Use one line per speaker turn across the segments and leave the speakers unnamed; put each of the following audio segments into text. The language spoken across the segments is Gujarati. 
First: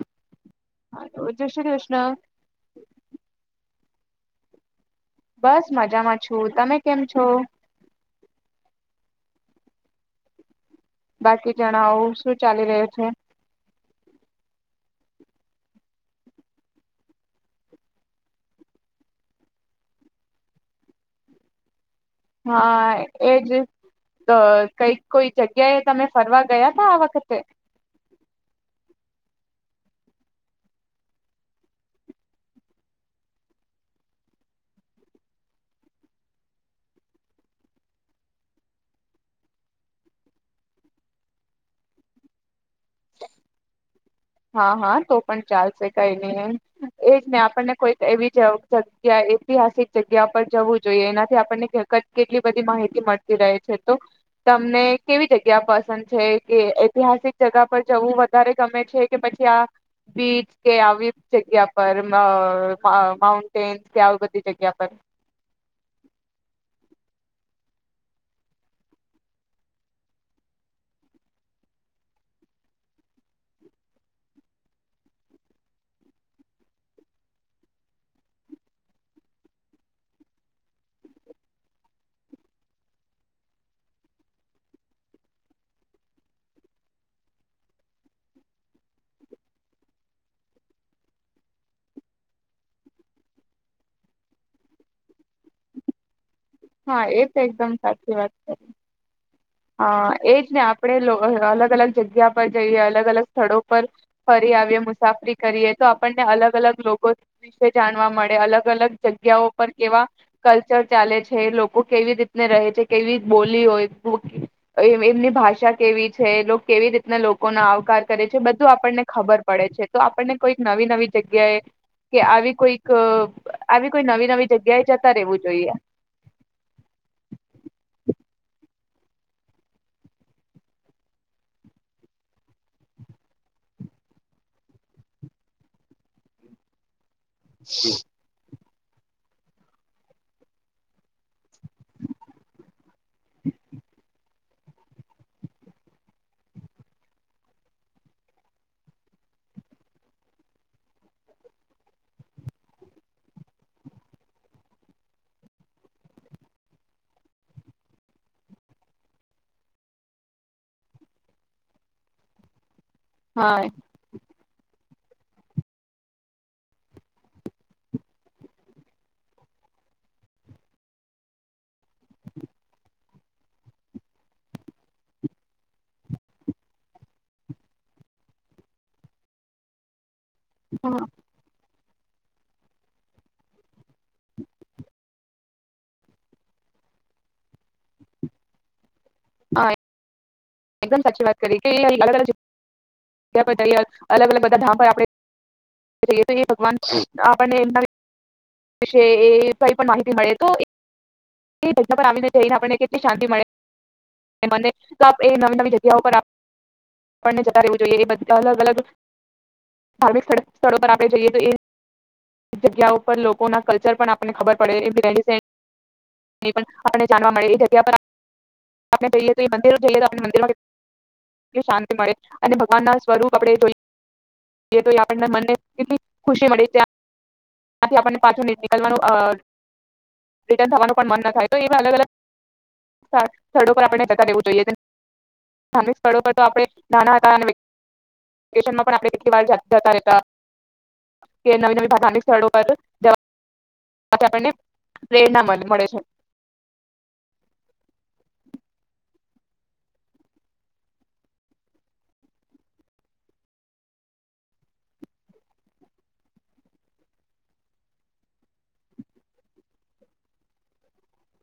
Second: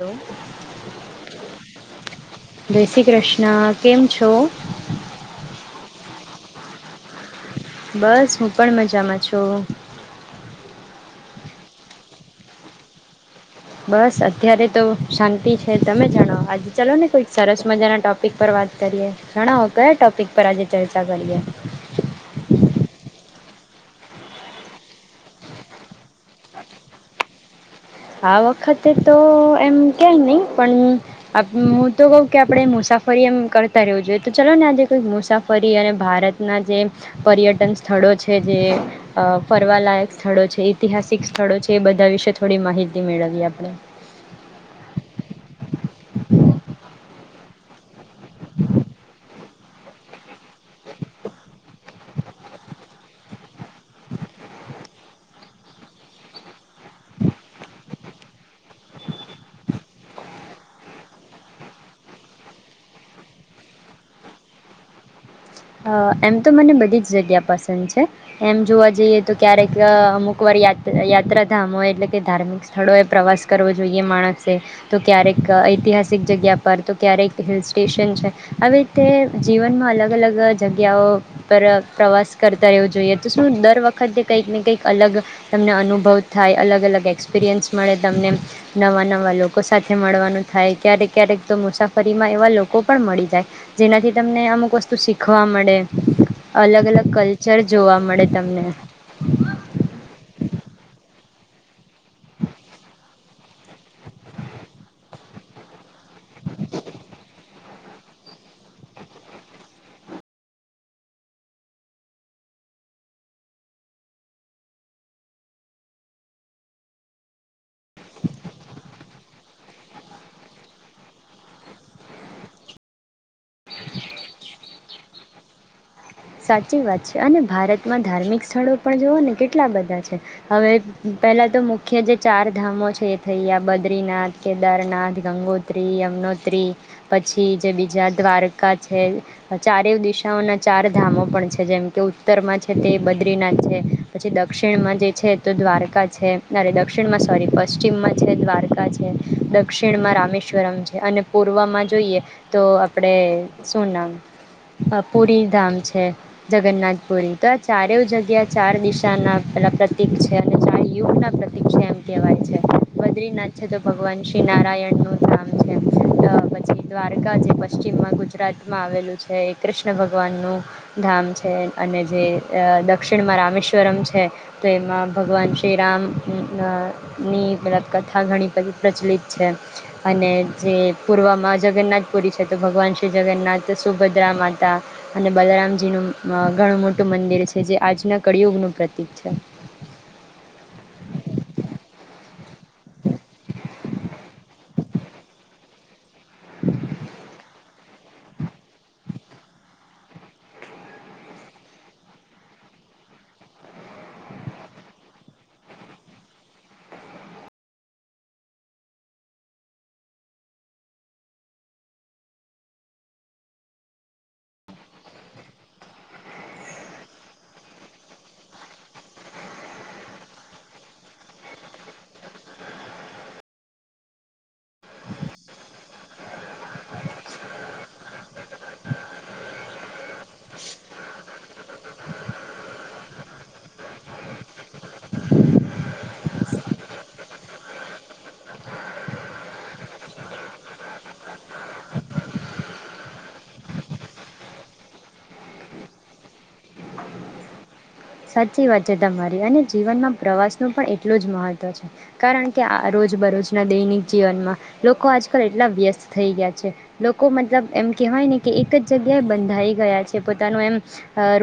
હલો
હલો જય શ્રી કૃષ્ણ
જય શ્રી કૃષ્ણ. કેમ છો?
બસ મજામાં છું, તમે કેમ છો?
બસ હું પણ મજામાં છું.
બાકી જણાવો શું ચાલી રહ્યું છે?
બસ અત્યારે તો શાંતિ છે તમે જણાવો આજે ચાલો ને કોઈક સરસ મજાના ટોપિક પર વાત કરીએ જણાવો કયા ટોપિક પર આજે ચર્ચા કરીએ
હા એજ કઈક કોઈ જગ્યાએ તમે ફરવા ગયા તા આ વખતે?
આ વખતે તો એમ ક્યાંય નહીં પણ હું તો કહું કે આપણે મુસાફરી એમ કરતા રહેવું જોઈએ તો ચાલો ને આજે કંઈક મુસાફરી અને ભારતના જે પર્યટન સ્થળો છે જે ફરવાલાયક સ્થળો છે ઐતિહાસિક સ્થળો છે એ બધા વિશે થોડી માહિતી મેળવીએ આપણે.
હા હા તો પણ ચાલશે કઈ નઈ એમ એજ ને આપણને કોઈક એવી જગ્યા ઐતિહાસિક જગ્યા પર જવું જોઈએ એનાથી આપણને કેટલી બધી માહિતી મળતી રહે છે તો તમને કેવી જગ્યા પસંદ છે કે ઐતિહાસિક જગ્યા પર જવું વધારે ગમે છે કે પછી આ બીચ કે આવી જગ્યા પર માઉન્ટેન કે આવી બધી જગ્યા પર?
અ એમ તો મને બધી જ જગ્યા પસંદ છે એમ જોવા જઈએ તો ક્યારેક અમુકવાર યા યાત્રાધામો એટલે કે ધાર્મિક સ્થળોએ પ્રવાસ કરવો જોઈએ માણસે તો ક્યારેક ઐતિહાસિક જગ્યા પર તો ક્યારેક હિલ સ્ટેશન છે આવી રીતે જીવનમાં અલગ અલગ જગ્યાઓ પર પ્રવાસ કરતા રહેવું જોઈએ તો શું દર વખતે કંઈક ને કંઈક અલગ તમને અનુભવ થાય અલગ અલગ એક્સપિરિયન્સ મળે તમને નવા નવા લોકો સાથે મળવાનું થાય ક્યારેક ક્યારેક તો મુસાફરીમાં એવા લોકો પણ મળી જાય જેનાથી તમને અમુક વસ્તુ શીખ શીખવા મળે. અલગ
હા
અલગ
એ તો
કલ્ચર
એકદમ
જોવા મળે તમને.
હ એજ ને આપણે અલગ અલગ જગ્યા પર જઈએ અલગ અલગ સ્થળો પર ફરી આવીએ મુસાફરી કરીએ તો આપણને અલગ અલગ લોકો વિશે જાણવા મળે અલગ અલગ જગ્યાઓ પર કેવા કલ્ચર ચાલે છે લોકો કેવી રીતને રહે છે કેવી બોલી હોય એમની ભાષા કેવી છે કેવી રીતના લોકોનો આવકાર કરે છે બધું આપણને ખબર પડે છે તો આપણને કોઈક નવી નવી જગ્યાએ કે આવી કોઈક આવી કોઈ નવી નવી જગ્યાએ જતા રહેવું જોઈએ
સાચી વાત છે અને ભારતમાં ધાર્મિક સ્થળો પણ જોઓ ને કેટલા બધા છે હવે પહેલા તો મુખ્ય જે ચાર ધામો છે એ થઈયા બદ્રીનાથ, કેદારનાથ, ગંગોત્રી, યમનોત્રી પછી જે બીજા દ્વારકા છે ચારે દિશાઓના ચાર ધામો પણ છે જેમ કે ઉત્તરમાં છે તે બદ્રીનાથ છે પછી દ દક્ષિણમાં જે છે તો દ્વારકા છે, તરે દક્ષિણમાં સોરી પશ્ચિમમાં છે દ્વારકા છે, દક્ષિણમાં રામેશ્વરમ છે અને પૂર્વમાં જોઈએ તો આપણે શું નામ પુરીધામ છે. છે જગન્નાથપુરી તો આ ચારેય જગ્યા ચાર દિશાના પેલા પ્રતિક છે અને ચાર યુગના પ્રતિક છે, એમ કહેવાય છે.
હા
બદ્રીનાથ છે તો ભગવાન શ્રી શ નારાયણનું ધામ છે પછી દ્વારકા જે પશ્ચિમમાં ગુજરાતમાં આવેલું છે એ કૃષ્ણ ભગવાનનું ધામ છે અને જે દક્ષિણમાં રામેશ્વરમ છે તો એમાં ભગવાન શ્રીરામની મતલબ કથા ઘણી પ્રચલિત છે. અને જે પૂર્વમાં જગન્નાથપુરી છે તો ભગવાન શ્રી જગન્નાથ સુભદ્રા માતા અને બલરામ જીનું ઘણું મોટું મંદિર છે જે આજના કળિયુગનું પ્રત્ય ઠીક છે.
હા એકદમ સાચી વાત કરી કે અલગ અલગ અલગ અલગ બધા ધામ પર આપણે થઈએ તો એ ભગવાન આપણને એમના વિશે એ કઈ પણ માહિતી મળે તો ઘટના પર આવીને જઈને આપને કેટલી શાંતિ મળે મનને. એ નવી નવી જગ્યા પર આપણને જતા રહેવું જોઈએ એ બધા અલગ અલગ ધાર્મિક સ્થળો પર આપણે જઈએ તો એ જગ્યા પર લોકોના કલ્ચર પણ આપણને ખબર પડે આપ જાણવા મળે એ જગ્યા પર આપણે જઈએ તો એ મિરો જઈએ. ાંતિ મળે અને ભગવાન ના સ્વરૂપ આપણે જો તો મ કેટલી ખુશી મળે તથી આપને પાછુંનીકળવાનુંનું મન થાય તો એ અલગ અલગ સ્થળો પર આપ જતા રહેેવું જોઈએ. ધાર્મિક સ્થળો પર તો આપ નાણા હતાતા નવી ન ધાર્મિક સ્થળો પર પ્રેરણા મળે છે.
સાચી વાત છે તમારી અને જીવનમાં પ્રવાસનું પણ એટલું જ મહત્ત્વ છે કારણ કે આ રોજ બરોજના દૈનિક જીવનમાં લોકો આજકાલ એટલા વ્યસ્ત થઈ ગયા છે લોકો મતલબ એમ કહેવાય ને કે એક જ જગ્યાએ બંધાઈ ગયા છે પોતાનું એમ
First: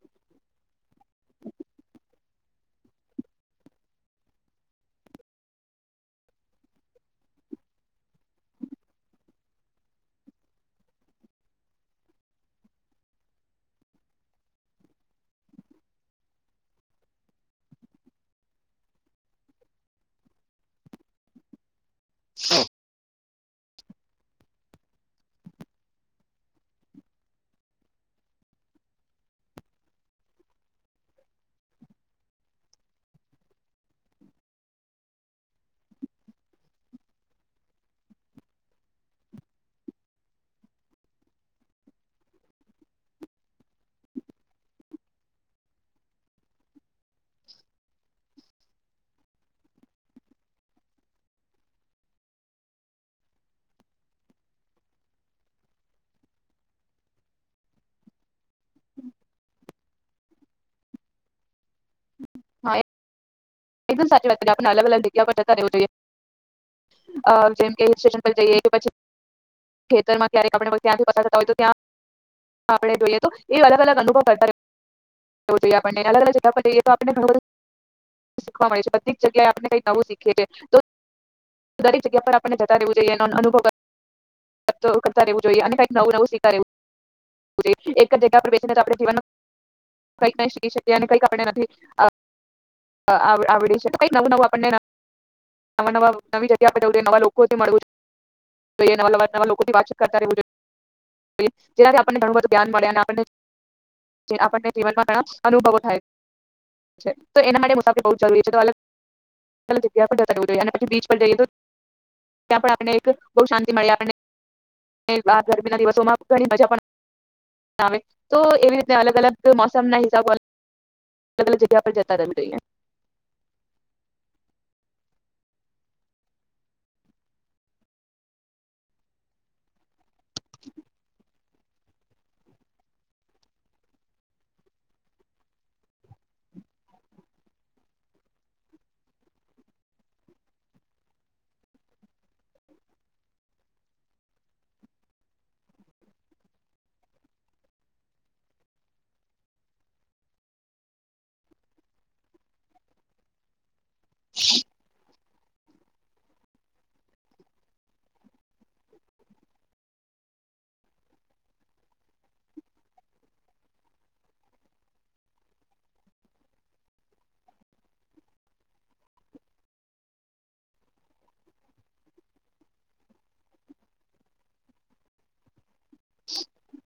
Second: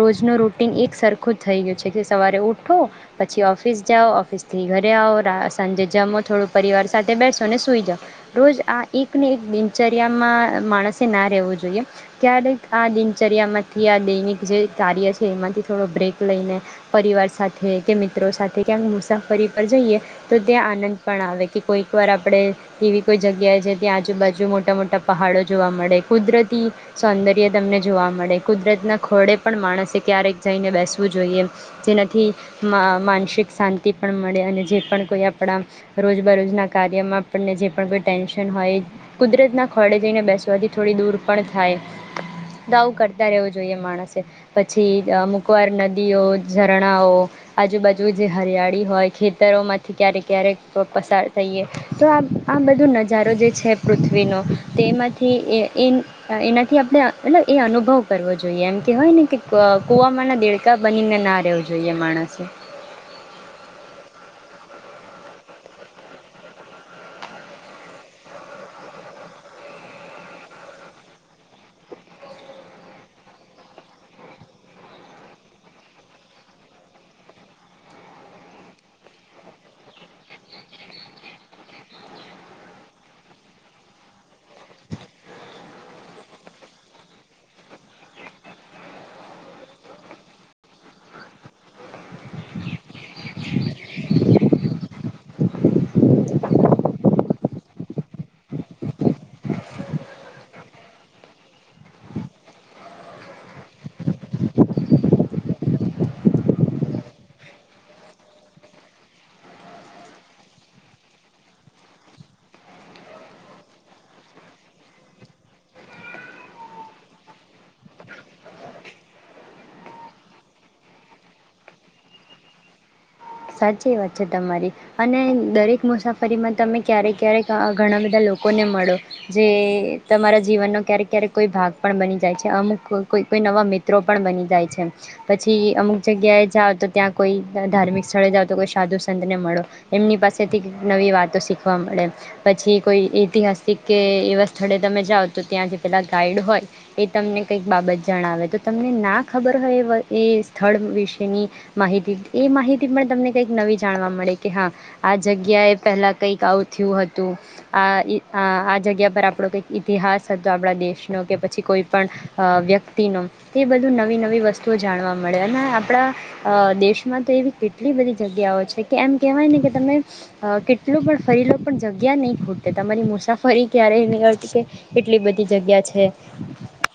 રોજનું રૂટીન એક સરખ આખું થઈ ગયું છે કે સવારે ઉઠો પછી ઓફિસ જાઓ ઓફિસથી ઘરે આવઓ રા સાંજે જમો થોડું પરિવાર સાથે બેસો અને સુઈ જાઓ રોજ આ એક ને એક દિનચર્યામાં માણસે ના રહેવું જોઈએ ત્યારેક આ દિનચર્યામાંથી આ દૈનિક જે કાર્ય છે એમાંથી થોડો બ્રેક લઈને પરિવાર સાથે કે મિત્રો સાથે ક્યાંક મુસાફરી પર જઈએ તો ત્યાં આનંદ પણ આવે કે કોઈક વાર આપડે એવી કોઈ જગ્યાએ જે ત્યાં આજુબાજુ મોટા મોટા પહાડો જોવા મળે કુદરતી સૌંદર્ય તમને જોવા મળે કુદરતના ખોડે પણ માણસે ક્યારેક જઈને બેસ જોઈએ જેનાથી માનસિક શાંતિ પણ મળે અને જે પણ કોઈ આપણા રોજબરોજના કાર્યમાં આપણને જે પણ કોઈ ટેન્શન હોય કુદરતના ખોળે જઈને બેસવાથી થોડી દૂર પણ થાય તો આવું કરતા રહેવું જોઈએ માણસે પછી અમુક વાર નદી નદીઓ ઝરણાઓ આજુબાજુ જે હરિયાળી હોય ખેતરોમાંથી ક્યારેક ક્યારેક પસાર થઈએ તો આ આ બધો નજારો જે છે પૃથ્વીનો તેમાંથી એ એનાથી આપણે મતલબ એ અનુભવ કરવો જોઈએ એમ કે હોય ને કે કુવામાંના દેડ કા બનીને ના રહેવું જોઈએ માણસે
હા એકદમ સચી વાત, આપણને અલગ અલગ જગ્યા પર જતા રહેવું જોઈએ, અ જેમ હિલ સેશન પર જઈએ કે પછી ખેતરમાં ક્યારેક આપણે ત્યાંથી પસાર થતા હોય તો ત્યા આપડે જોઈએ તો એવ અલગ અલગ અનુભવ કરતા રે વું જોઈએ, આપણને અલગ અલગ જગ્યા પર જઈએ તો આપણને ઘણું બધુ શીખવા મળે છે, બધી જ જગ્યાએ આપણને કઈ નવું શીખીએ છે, તો દરેક જગ્યા પર આપણને જતા રહેવું જોઈએ, એનો અનુભવ કર [unintelligible] કરતા રહેવું જોઈએ અને કઈક નવું નવું સીખતા રેવું જોઈએ, એક જ જગ્યા પર બેસીને તો આપણે જીવનમાં કઈજ નઈ શીખી શકીએ અને કઈક આપણને નથી આ આ આ આવડી [unintelligible] કઈક નવું નવું આપણને ન મવા નવા નવી જગ્યાઆપે જવુ જોઈએ, નવા લોકોથી મડવુ જોઈએ, નવાનવા નવા લોકોથી વાતચીત કરતા રેવુ જોઈએ, જેનાથી આપણને ઘણુ બધુ જ્ઞાન મલે અને આપણને આપણને જીવનમાં ઘણા અનુભવો થાય છે. તો એના માટે મુસાફરી બહુ જ જરૂરી છે, તો અલગ અલગ અલગ જગ્યા પર જતા હોવું જોઈએ અને પછી બીચ પર જઈએ તો ત્યાં પણ આપણને એક બહુ શાંતિ મળે આપણને ગરમીના દિવસોમાં ઘણી મજા પણ આવે, તો એવી રીતના અલગ અલગ મોસમના હિસાબો અલગ અલગ જગ્યા પર જ તા રેવુ જોઈએ.
સાચી વાત છે તમારી અને દરેક મુસાફરીમાં તમે ક્યારેક ક્યારેક ઘણા બધા લોકોને મળો, જે તમારા જીવનનો ક્યારેક ક્યારેક કોઈ ભાગ પણ બની જાય છે, અમુક કો કોઈ નવા મિત્રો પણ બની જાય છે, પછી અમુક જગ્યાએ જાઓ તો ત્યાં કોઈ ધાર્મિક સ્થળે જાઓ તો કોઈ સાધુ સંતને મળો, એમની પાસેથી કંઈક નવી વાતો શીખવા મળે, પછી કોઈ ઐતિહાસિક કે એવા સ્થળે તમે જાઓ તો ત્યાં જે પેલાં ગાઈડ હોય એ તમને કંઈક બાબત જણાવે, તો તમને ના ખબર હોય એ એ સ્થળ વિશેની માહિતી એ માહિ થી પણ તમને કંઈક નવી જાણવા મળે કે હા આ જગ્યાએ પહેલાં કંઈક આવું થયું હતું, આ આ જગ્યા પર આપણો કંઈક ઇતિહાસ હતો આપણા દેશનો કે પછી કોઈ પણ વ્યક્તિનો, તે એ બધું નવી નવી વસ્તુઓ જાણવા મળે અને આપણા અ દેશમાં તો એવી કેટ ટલી બધી જગ્યાઓ છે કે એમ કહેવાય ને કે તમે કેટલો પણ ફરી લો પણ જગ્યા નઈ ખૂટે, તમારી મુસાફરી ક્યારેય નીકળતી કે એટલી બધી જગ્યા છે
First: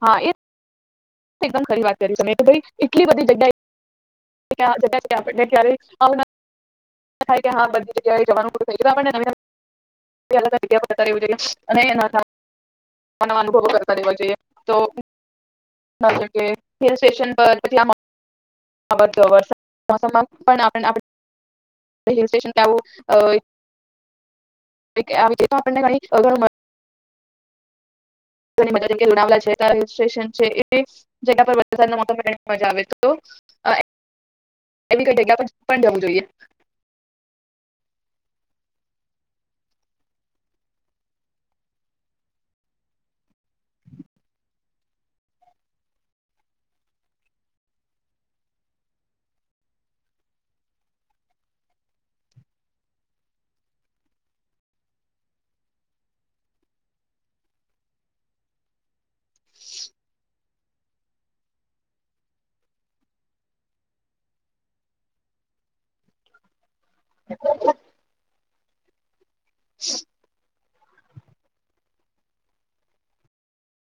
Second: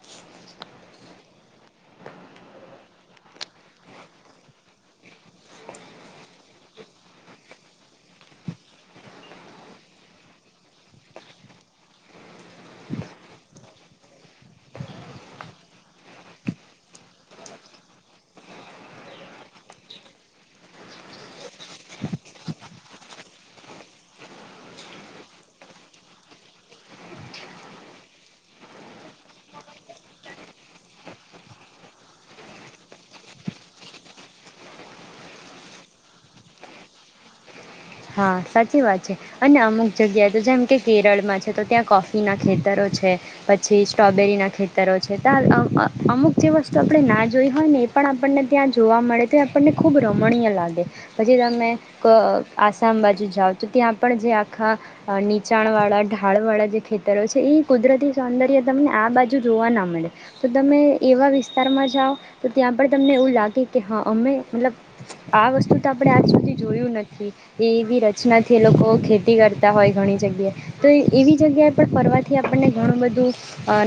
હા એ એકદમ ખરી વાત કરી તમે કે ભઈ એટલી બધી જગ્યા ક્યા જગ્યા [unintelligible] થાય કે હા બધી જગ્યાએ જવાનું થઈ ગ્યુ, આપણને નવી નવી. [unintelligible] જતા રેવુ જોઈએ અને એના [unintelligible] અનુભવો કરતા રેવા જોઈએ તો [unintelligible] હિલ સ્ટેશન પર પછી આ [unintelligible] મોસમ મા પણ આપ [unintelligible] કે આવુ [unintelligible] આપણને [unintelligible] [unintelligible] જેમ કે લોનાવલા છે [unintelligible] આવે તો [unintelligible] પર પણ જવું જોઈએ
હા સાચી વાત છે અને અમુક જગ્યાએ તો જેમ કે કેરળમાં છે તો ત્યાં કોફીના ખેતરો છે, પછી સ્ટ્રોબેરીના ખેતરો છે, તો અમુક જે વસ્તુ આપણે ના જોઈ હોય ને એ પણ આપણને ત્યાં જોવા મળે તો આપણને ખૂબ રમણીય લાગે પછી તમે ક આસામ બાજુ જાઓ તો ત્યાં પણ જે આખા નીચાણવાળા ઢાળવાળા જે ખેતરો છે એ કુદરતી સૌંદર્ય તમને આ બાજુ જોવા ના મળે, તો તમે એવા વિસ્તારમાં જાવ તો ત્યાં પણ તમને એવું લાગે કે હા અમે મતલબ આ વસ્તુ તો આપણે આજ સુધી જોઈ થી એ એવી રચના થી એ લોકો ખે તી કરતા હોય, ઘણી જગ્યાએ તો એવી જગ્યાએ પણ ફરવાથી આપણને ઘણું બધું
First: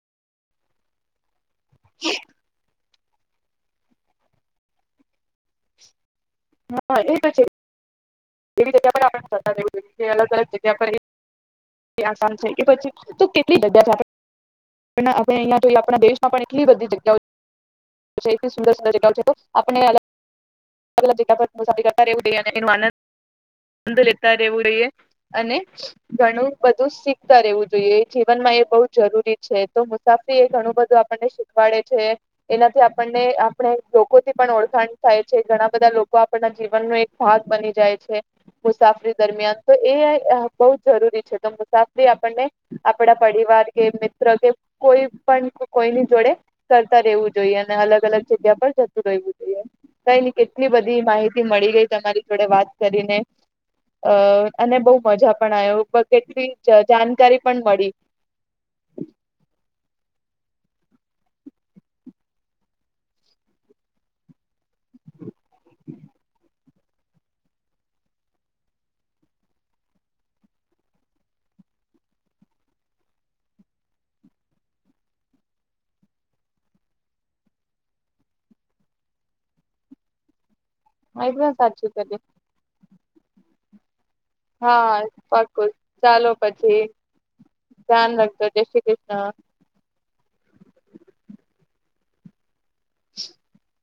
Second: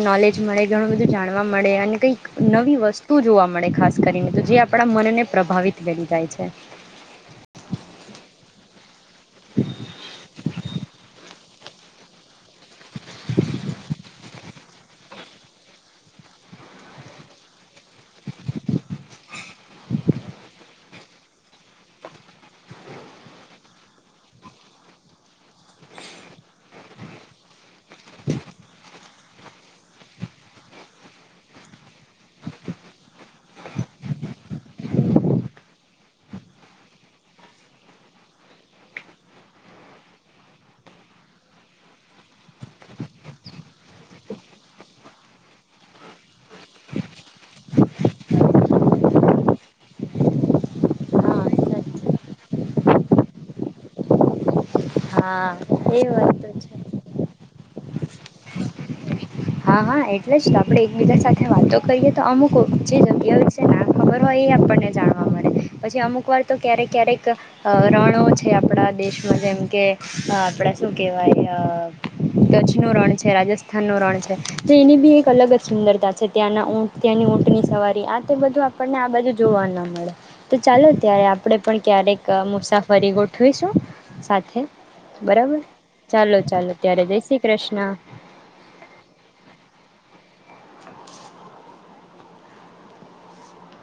નોલેજ મળે, ઘણું બધું જાણવા મળે અને કઈક નવી વસ્તુ તું જોવા મળે ખાસ કરીને, તો જે આપણા મનને પ્રભાવિત વેળ જાય છે.
હા, એતો છે. એવી જગ્યા પણ [unintelligible] અલગ અલગ જગ્યા પર એ એ આસામ છે કે પછી તો કેટલી જગ્યા છે આપણે આપ અહિયાં જો આપણા દેશમાં પણ એટલી બધી જગ્યા ઓ છે, કેટલી સુંદર સુંદર જગ્યાઓ છે કે આપણે અલગ અલગ જગ્યા મુસાફરી કરતા રહેવું જોઈએ ને એનો આનંદ લેતા રહેવું જોઈએ અને ઘણું બધું શીખતા રહેવું જોઈએ જીવનમાં એ બહ જરૂરી છે, તો મુસાફરી એ ઘણું બધું આપણને શીખવાડે છે, એનાથી આપણને આપણે લોકોથી પણ ઓળખાણ થાય છે. ઘણા બધા લોકો આપડા જીવનનો એક ભાગ બની જય છે મુસાફરી દરમિયાન તો એ બહ જરૂરી છે, તો મુસાફરી આપણને આપડા પરિવાર કે મિત્ર કે કોઈ પણ કોઈની જોડે ફરતા રહેવું જોઈએ અને અલગ અલગ જગ્યા પર જતું રહેવું જોઈએ. કઈ ન કેટલી બધી માહિતી મળી ગઈ તમારી જોડે વાત કરીને અહ અને બહુ મજા
હા
પણ
એ
આવ્યો,
વાત
કેટલી
તો છે.
જાણકારી પણ મળી
હા, હા, એટલેજ આપડે એકબીજા સાથે વાતો કરીએ તો અમુક જે જગ્યાઓ છે ના ખબર હોય એ આપણને જાણવા મળે, પછી અમુક વાર તો ક્યારેક ક્યારેક રણો છે આપણા દેશમાં, જેમ કે આપડા શું કેહેવાય કચ્છનું રણ છે, રાજસ્થાનનું રણ છે. તો એની બી એક અલગ જ સુંદરતા છે ત્યાંના ઉટ ત્યાંની ઊંટ ની સવારી આતો આ બધું આપણને આ બાજુ જોવા ના મળે. તો ચાલો ત્યારે
એકદમ
આપડે પણ
સાચું
ક્યારેક
કર્યું
મુસાફ રી ગોઠવીસું
હા પાક ચાલો પછી
ત્યારે જય શ્રી કૃષ્ણ
ધ્યાન રાખજો જય શ્રી કૃષ્ણ.
અચ
[inaudible]